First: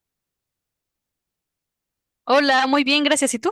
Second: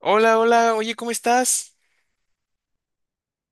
Hola, hola, oye, ¿cómo estás? Hola, muy bien, gracias. ¿Y tú?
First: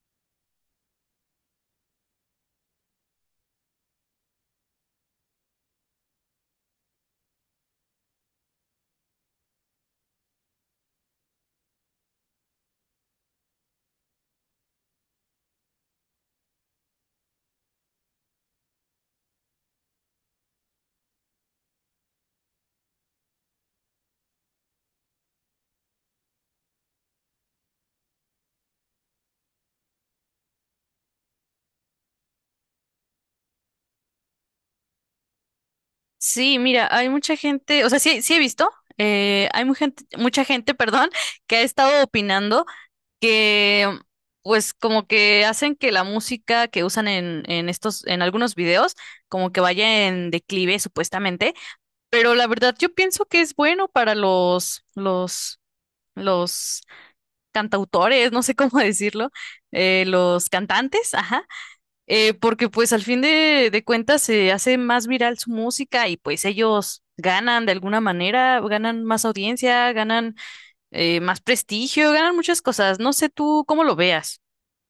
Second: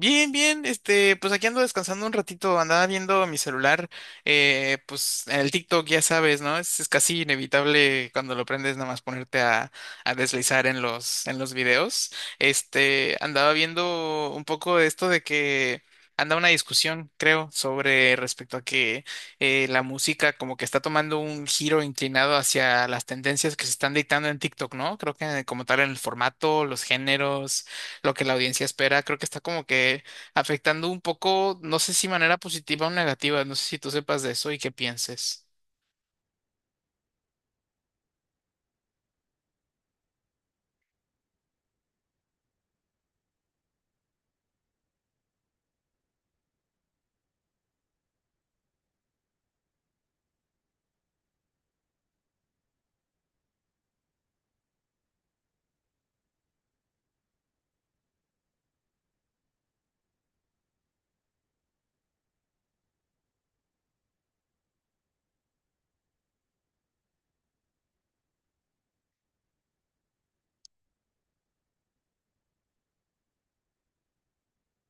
Bien, bien, pues aquí ando descansando un ratito, andaba viendo mi celular, pues el TikTok, ya sabes, ¿no? Es casi inevitable cuando lo prendes nada más ponerte a, deslizar en los videos. Andaba viendo un poco de esto de que anda una discusión, creo, sobre respecto a que la música como que está tomando un giro inclinado hacia las tendencias que se están dictando en TikTok, ¿no? Creo que como tal en el formato, los géneros, lo que la audiencia espera. Creo que está como que afectando un poco, no sé si manera positiva o negativa, no sé si tú sepas de eso y qué pienses. Sí, mira, hay mucha gente, o sea, sí, sí he visto, hay mucha gente, perdón, que ha estado opinando que, pues, como que hacen que la música que usan en estos, en algunos videos, como que vaya en declive, supuestamente. Pero la verdad, yo pienso que es bueno para los cantautores, no sé cómo decirlo, los cantantes, ajá porque pues al fin de cuentas se hace más viral su música y pues ellos ganan de alguna manera, ganan más audiencia, ganan más prestigio, ganan muchas cosas. No sé tú cómo lo veas.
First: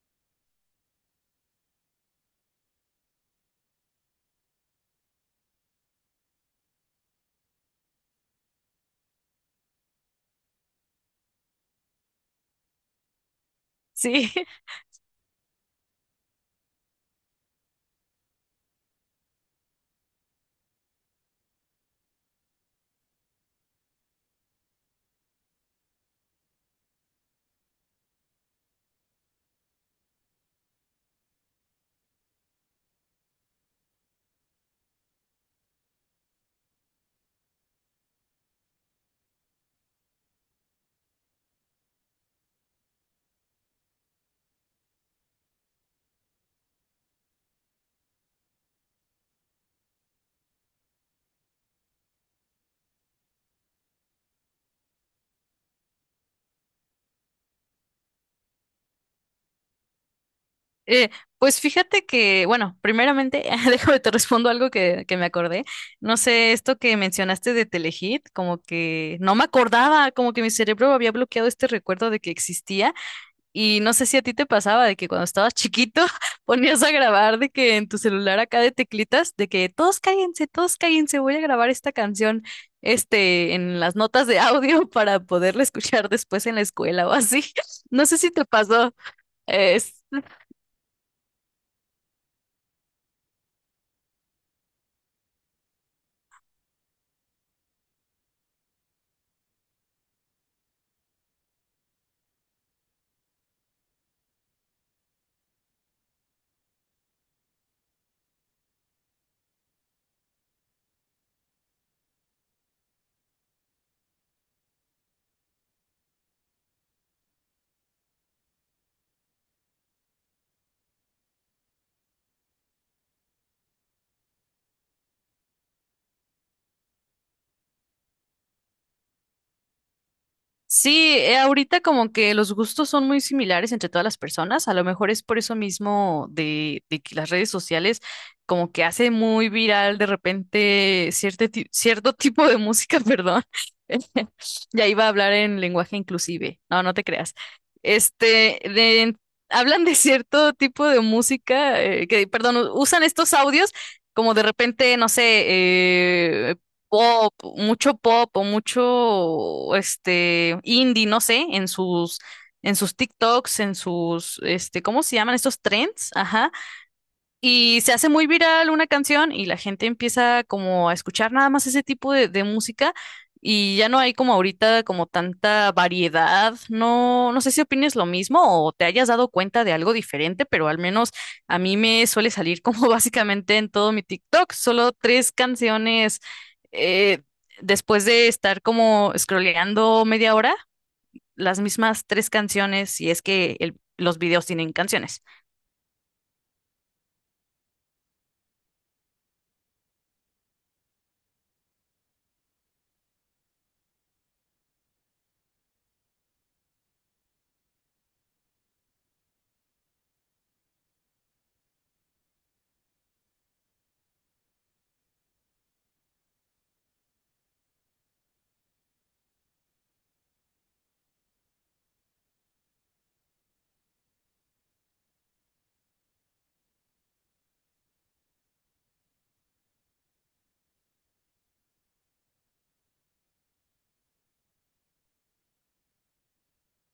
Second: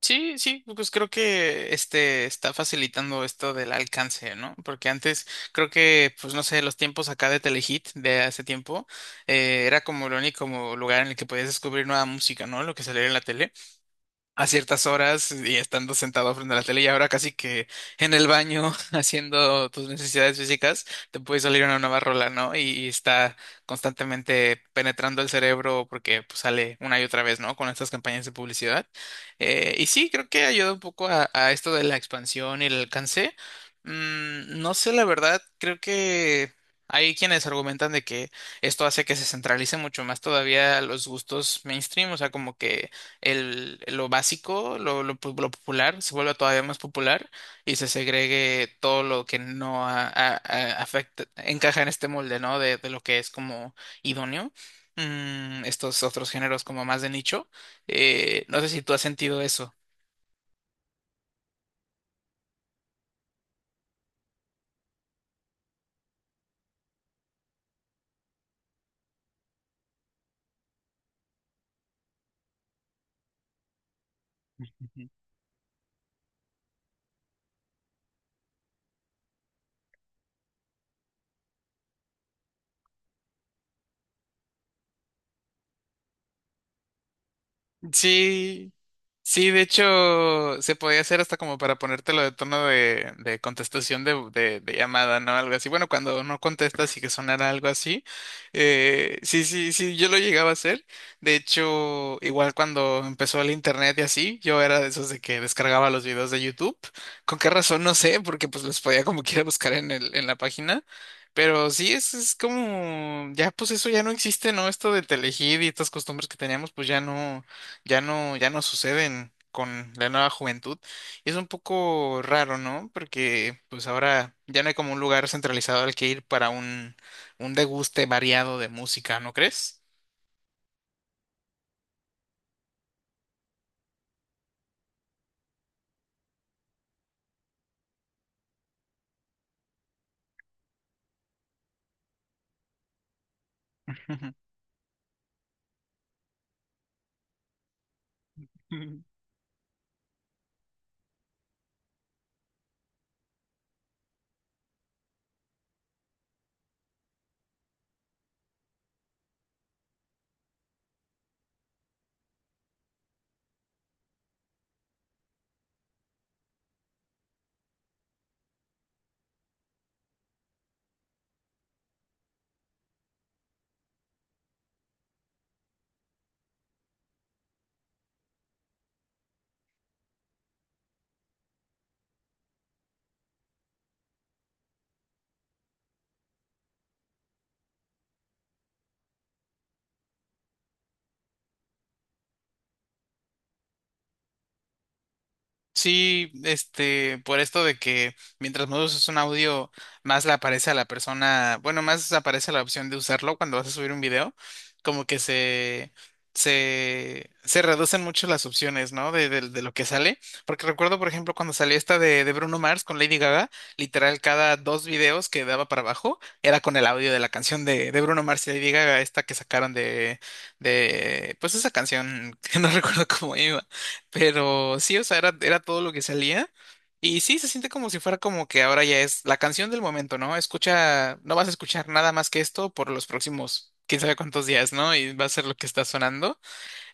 Sí, sí, pues creo que este está facilitando esto del alcance, ¿no? Porque antes creo que, pues no sé, los tiempos acá de Telehit de hace tiempo era como el único como lugar en el que podías descubrir nueva música, ¿no? Lo que salía en la tele Sí, a ciertas horas y estando sentado frente a la tele y ahora casi que en el baño haciendo tus necesidades físicas te puede salir una nueva rola, ¿no? Y está constantemente penetrando el cerebro porque pues, sale una y otra vez, ¿no? Con estas campañas de publicidad. Y sí, creo que ayuda un poco a esto de la expansión y el alcance. No sé, la verdad, creo que. Hay quienes argumentan de que esto hace que se centralice mucho más todavía los gustos mainstream, o sea, como que lo básico, lo popular, se vuelva todavía más popular y se segregue todo lo que no encaja en este molde, ¿no? De lo que es como idóneo. Estos otros géneros como más de nicho. No sé si tú has sentido eso. Eh, pues fíjate que, bueno, primeramente, déjame te respondo algo que me acordé. No sé, esto que mencionaste de Telehit, como que no me acordaba, como que mi cerebro había bloqueado este recuerdo de que existía. Y no sé si a ti te pasaba de que cuando estabas chiquito ponías a grabar de que en tu celular acá de teclitas, de que todos cállense, voy a grabar esta canción, en las notas de audio para poderla escuchar después en la escuela o así. No sé si te Sí, pasó. sí, de hecho, se podía hacer hasta como para ponértelo de tono de contestación de, de llamada, ¿no? Algo así. Bueno, cuando no contestas y que sonara algo así. Sí, sí, sí, yo lo llegaba a hacer. De hecho, igual cuando empezó el internet y así, yo era de esos de que descargaba los videos de YouTube. ¿Con qué razón? No sé, porque pues los podía como quiera buscar en la página. Pero sí, es como, ya pues eso ya no existe, ¿no? Esto de Telehit y estas costumbres que teníamos, pues ya no, ya no suceden con la nueva juventud. Y es un poco raro, ¿no? Porque pues ahora ya no hay como un lugar centralizado al que ir para un deguste variado de música, ¿no crees? Sí, ahorita como que los gustos son muy similares entre todas las personas, a lo mejor es por eso mismo de, que las redes sociales como que hace muy viral de repente cierto tipo de música, perdón. Ya iba a hablar en lenguaje inclusive, no, no te creas. Este, de- hablan de cierto tipo de música, que, perdón, usan estos audios como de repente, no sé, eh, pop, mucho pop o mucho este indie, no sé, en sus TikToks, en sus ¿cómo se llaman estos trends? Ajá. Y se hace muy viral una canción y la gente empieza como a escuchar nada más ese tipo de música y ya no hay como ahorita como tanta variedad. No, no sé si opines lo mismo o te hayas dado cuenta de algo diferente, pero al menos a mí me suele salir como básicamente en todo mi TikTok, solo tres canciones eh, después de estar como scrolleando media hora, las mismas tres canciones si es que los videos tienen canciones. Sí, por esto de que mientras más usas un audio, más le aparece a la persona, bueno, más aparece la opción de usarlo cuando vas a subir un video, como que se, se reducen mucho las opciones, ¿no? De lo que sale, porque recuerdo, por ejemplo, cuando salió esta de Bruno Mars con Lady Gaga, literal, cada dos videos que daba para abajo era con el audio de la canción de Bruno Mars y Lady Gaga, esta que sacaron de, pues esa canción que no recuerdo cómo iba. Pero sí, o sea, era todo lo que salía. Y sí, se siente como si fuera como que ahora ya es la canción del momento, ¿no? Escucha, no vas a escuchar nada más que esto por los próximos quién sabe cuántos días, ¿no? Y va a ser lo que está sonando.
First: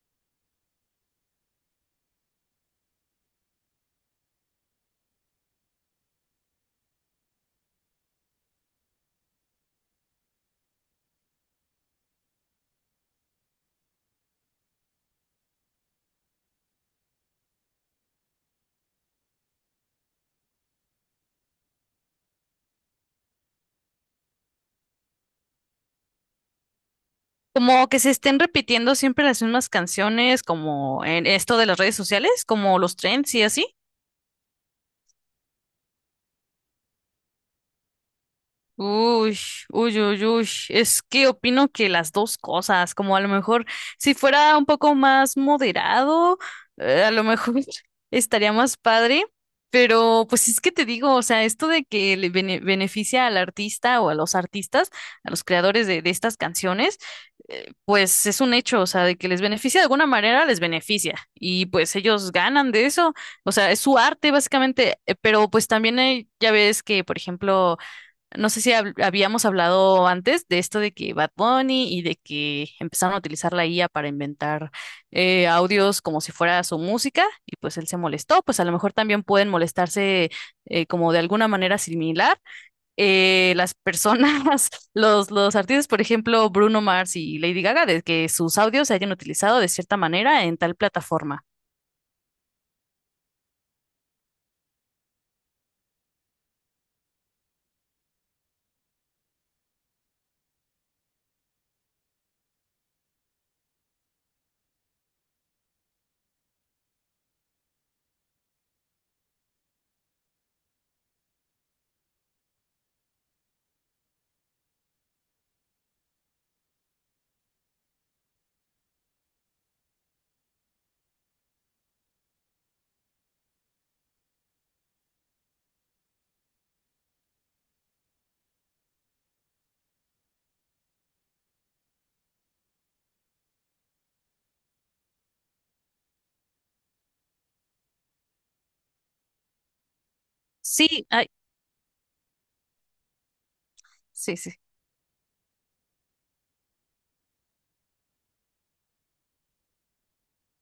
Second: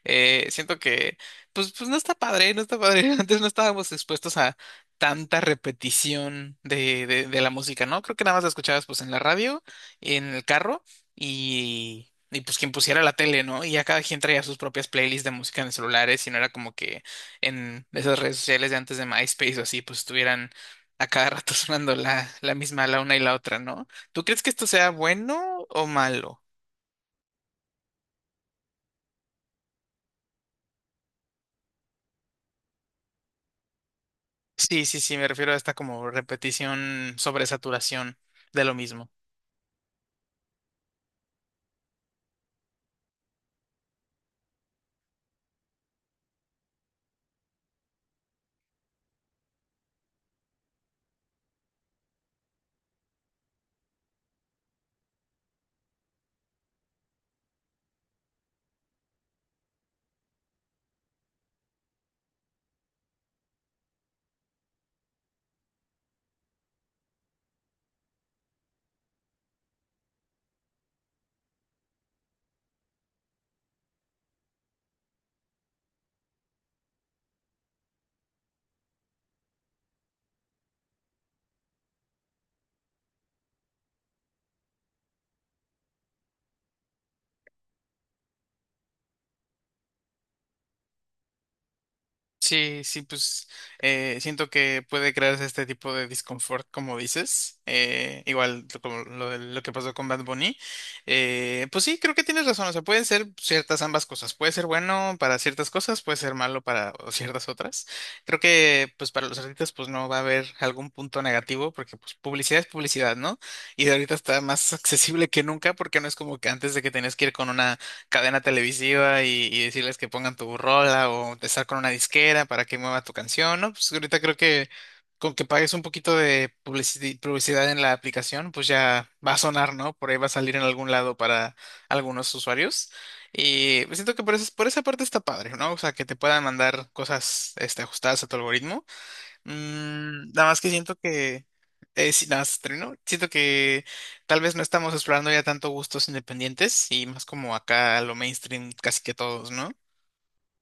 Siento que, pues no está padre, no está padre. Antes no estábamos expuestos a tanta repetición de, de la música, ¿no? Creo que nada más la escuchabas pues en la radio, en el carro y pues quien pusiera la tele, ¿no? Y ya cada quien traía sus propias playlists de música en celulares y no era como que en esas redes sociales de antes de MySpace o así, pues estuvieran a cada rato sonando la misma, la una y la otra, ¿no? ¿Tú crees que esto sea bueno o malo? Como que se estén repitiendo siempre las mismas canciones, como en esto de las redes sociales, como los trends y así. Sí, sí, sí, me refiero a esta como repetición sobre saturación de lo mismo. Uy, uy, uy, uy. Es que opino que las dos cosas, como a lo mejor si fuera un poco más moderado, a lo mejor estaría más padre, pero pues es que te digo, o sea, esto de que le beneficia al artista o a los artistas, a los creadores de estas canciones, pues es un hecho, o sea, de que les beneficia de alguna manera, les beneficia y pues ellos ganan de eso, o sea, es su arte básicamente, pero pues también hay, ya ves que, por ejemplo, no sé si habíamos hablado antes de esto de que Bad Bunny y de que empezaron a utilizar la IA para inventar audios como si fuera su música y pues él se molestó, pues a lo mejor también pueden molestarse como de alguna manera similar las personas, los artistas, por ejemplo, Bruno Mars y Lady Gaga, de que sus audios se hayan utilizado de cierta manera en tal plataforma. Sí, sí, pues siento que puede crearse este tipo de disconfort, como dices, igual lo que pasó con Bad Bunny, pues sí, creo que tienes razón, o sea, pueden ser ciertas ambas cosas, puede ser bueno para ciertas cosas, puede ser malo para o ciertas otras, creo que pues para los artistas pues no va a haber algún punto negativo, porque pues publicidad es publicidad, ¿no? Y de ahorita está más accesible que nunca, porque no es como que antes de que tenías que ir con una cadena televisiva y decirles que pongan tu rola o estar con una disquera para que mueva tu canción, ¿no? Pues ahorita creo que con que pagues un poquito de publicidad en la aplicación, pues ya va a sonar, ¿no? Por ahí va a salir en algún lado para algunos usuarios. Y siento que por esa parte está padre, ¿no? O sea, que te puedan mandar cosas, ajustadas a tu algoritmo. Nada más que siento Sí, ay, que, sí, nada más termino. Siento que sí, tal sí, vez sí. no estamos explorando ya tanto gustos independientes y más como acá a lo mainstream casi que todos, ¿no?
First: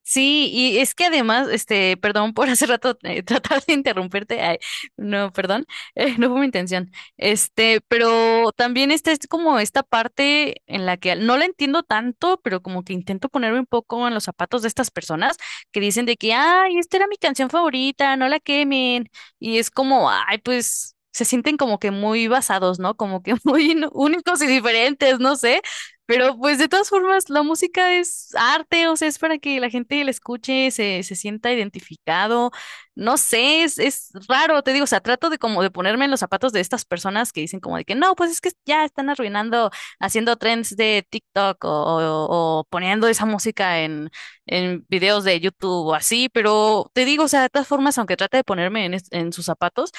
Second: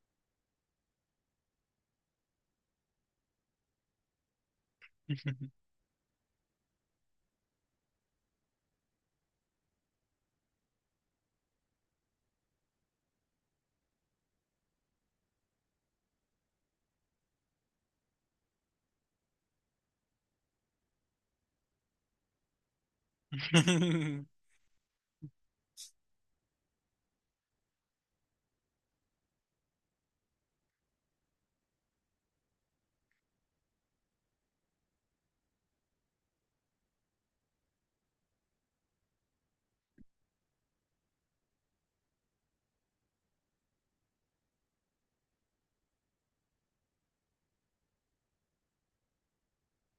Sí, y es que además, perdón por hace rato tratar de interrumpirte, ay, no, perdón, no fue mi intención. Pero también esta es como esta parte en la que no la entiendo tanto, pero como que intento ponerme un poco en los zapatos de estas personas que dicen de que, ay, esta era mi canción favorita, no la quemen. Y es como, ay, pues se sienten como que muy basados, ¿no? Como que muy ¿no? únicos y diferentes, no sé. Pero pues de todas formas, la música es arte, o sea, es para que la gente la escuche, se sienta identificado. No sé, es raro, te digo, o sea, trato de como de ponerme en los zapatos de estas personas que dicen como de que no, pues es que ya están arruinando, haciendo trends de TikTok o poniendo esa música en videos de YouTube o así, pero te digo, o sea, de todas formas, aunque trate de ponerme en sus zapatos,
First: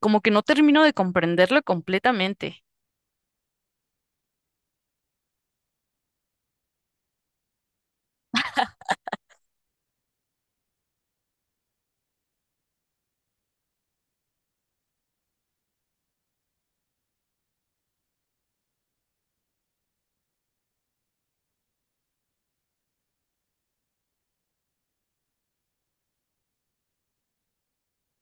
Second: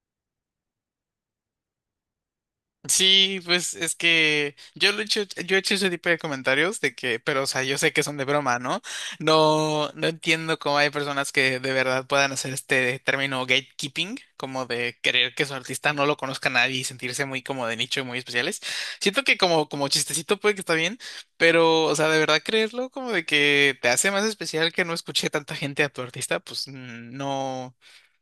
como que no termino de comprenderlo completamente. Sí, pues es que yo lo he hecho, yo he hecho ese tipo de comentarios de que, pero o sea, yo sé que son de broma, ¿no? No, no entiendo cómo hay personas que de verdad puedan hacer este término gatekeeping, como de querer que su artista no lo conozca nadie y sentirse muy como de nicho y muy especiales. Siento que como chistecito puede que está bien, pero, o sea, de verdad creerlo como de que te hace más especial que no escuche tanta gente a tu artista, pues mm, no.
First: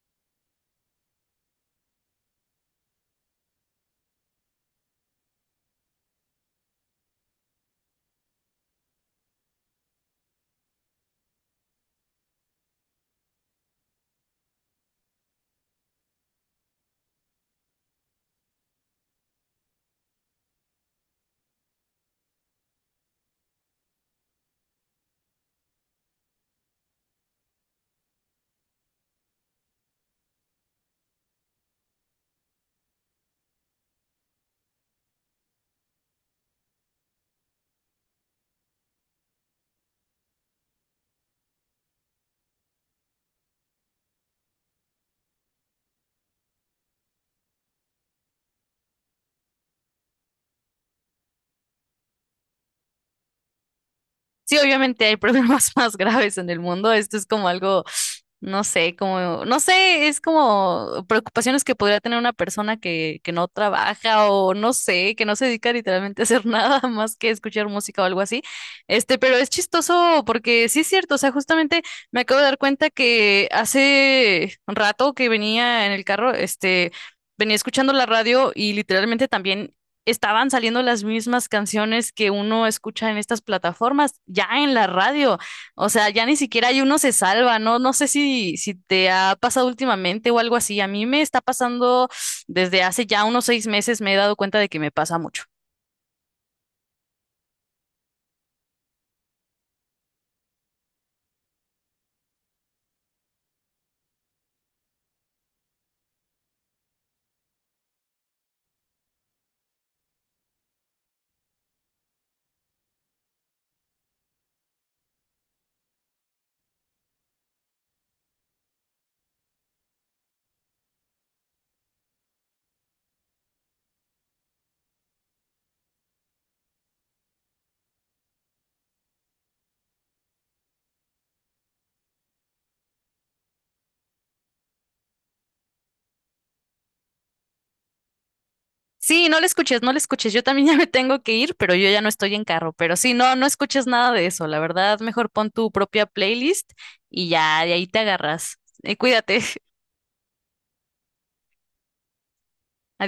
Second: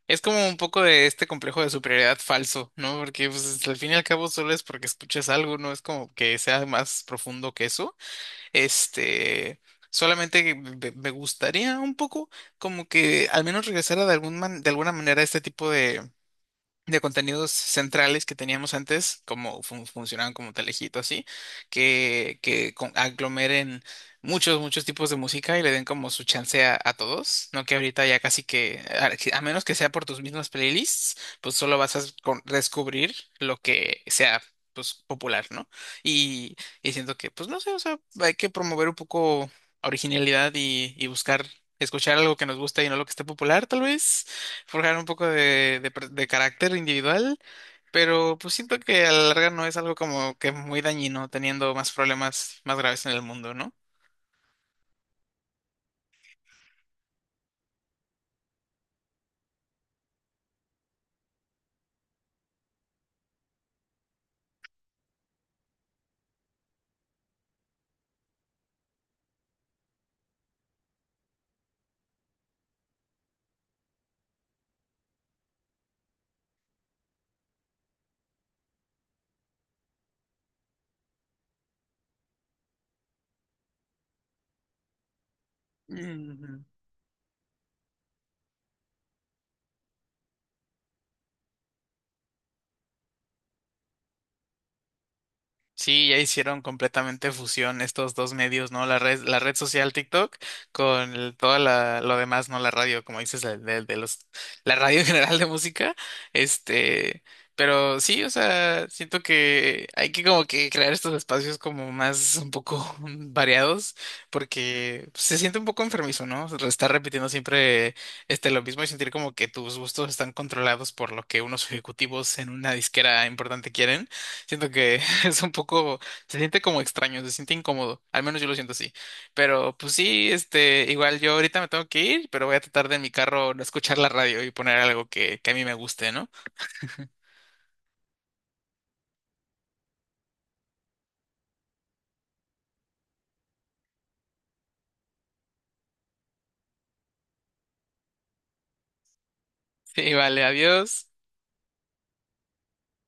Es como un poco de este complejo de superioridad falso, ¿no? Porque pues, al fin y al cabo solo es porque escuchas algo, no es como que sea más profundo que eso. Este, solamente que me gustaría un poco como que al menos regresara de de alguna manera a este tipo de contenidos centrales que teníamos antes, como funcionaban como Telejito, así, que aglomeren muchos, muchos tipos de música y le den como su chance a todos, ¿no? Que ahorita ya casi que, a menos que sea por tus mismas playlists, pues solo vas a descubrir lo que sea, pues popular, ¿no? Y, y siento que, pues no sé, o sea, hay que promover un poco originalidad y buscar escuchar algo que nos gusta y no lo que esté popular, tal vez forjar un poco de, de carácter individual, pero pues siento que a la larga no es algo como que muy dañino, teniendo más problemas más graves en el mundo, ¿no? Sí, obviamente hay problemas más graves en el mundo. Esto es como algo, no sé, como, no sé, es como preocupaciones que podría tener una persona que no trabaja o no sé, que no se dedica literalmente a hacer nada más que escuchar música o algo así. Pero es chistoso porque sí es cierto, o sea, justamente me acabo de dar cuenta que hace un rato que venía en el carro, venía escuchando la radio y literalmente también estaban saliendo las mismas canciones que uno escucha en estas plataformas, ya en la radio. O sea, ya ni Ujú. siquiera hay uno se salva, ¿no? No sé si te ha pasado últimamente o algo así. A mí me está pasando desde hace ya unos 6 meses, me he dado cuenta de que me pasa mucho. Sí, ya hicieron completamente fusión estos dos medios, ¿no? La red social TikTok con lo demás, ¿no? La radio, como dices, la radio en general de música. Este, pero sí, o sea, siento que hay que como que crear estos espacios como más un poco variados, porque se siente un poco enfermizo, ¿no? Estar repitiendo siempre lo mismo y sentir como que tus gustos están controlados por lo que unos ejecutivos en una disquera importante quieren. Siento que es un poco, se siente como extraño, se siente incómodo, al menos yo lo siento así. Pero pues sí, igual yo ahorita me tengo que ir, pero voy a tratar de en mi carro no escuchar la radio y poner algo que a mí me guste, ¿no? Sí, no le escuches, no le escuches. Yo también ya me tengo que ir, pero yo ya no estoy en carro. Pero sí, no, no escuches nada de eso. La verdad, mejor pon tu propia playlist y ya de ahí te agarras. Cuídate. Sí, vale, adiós.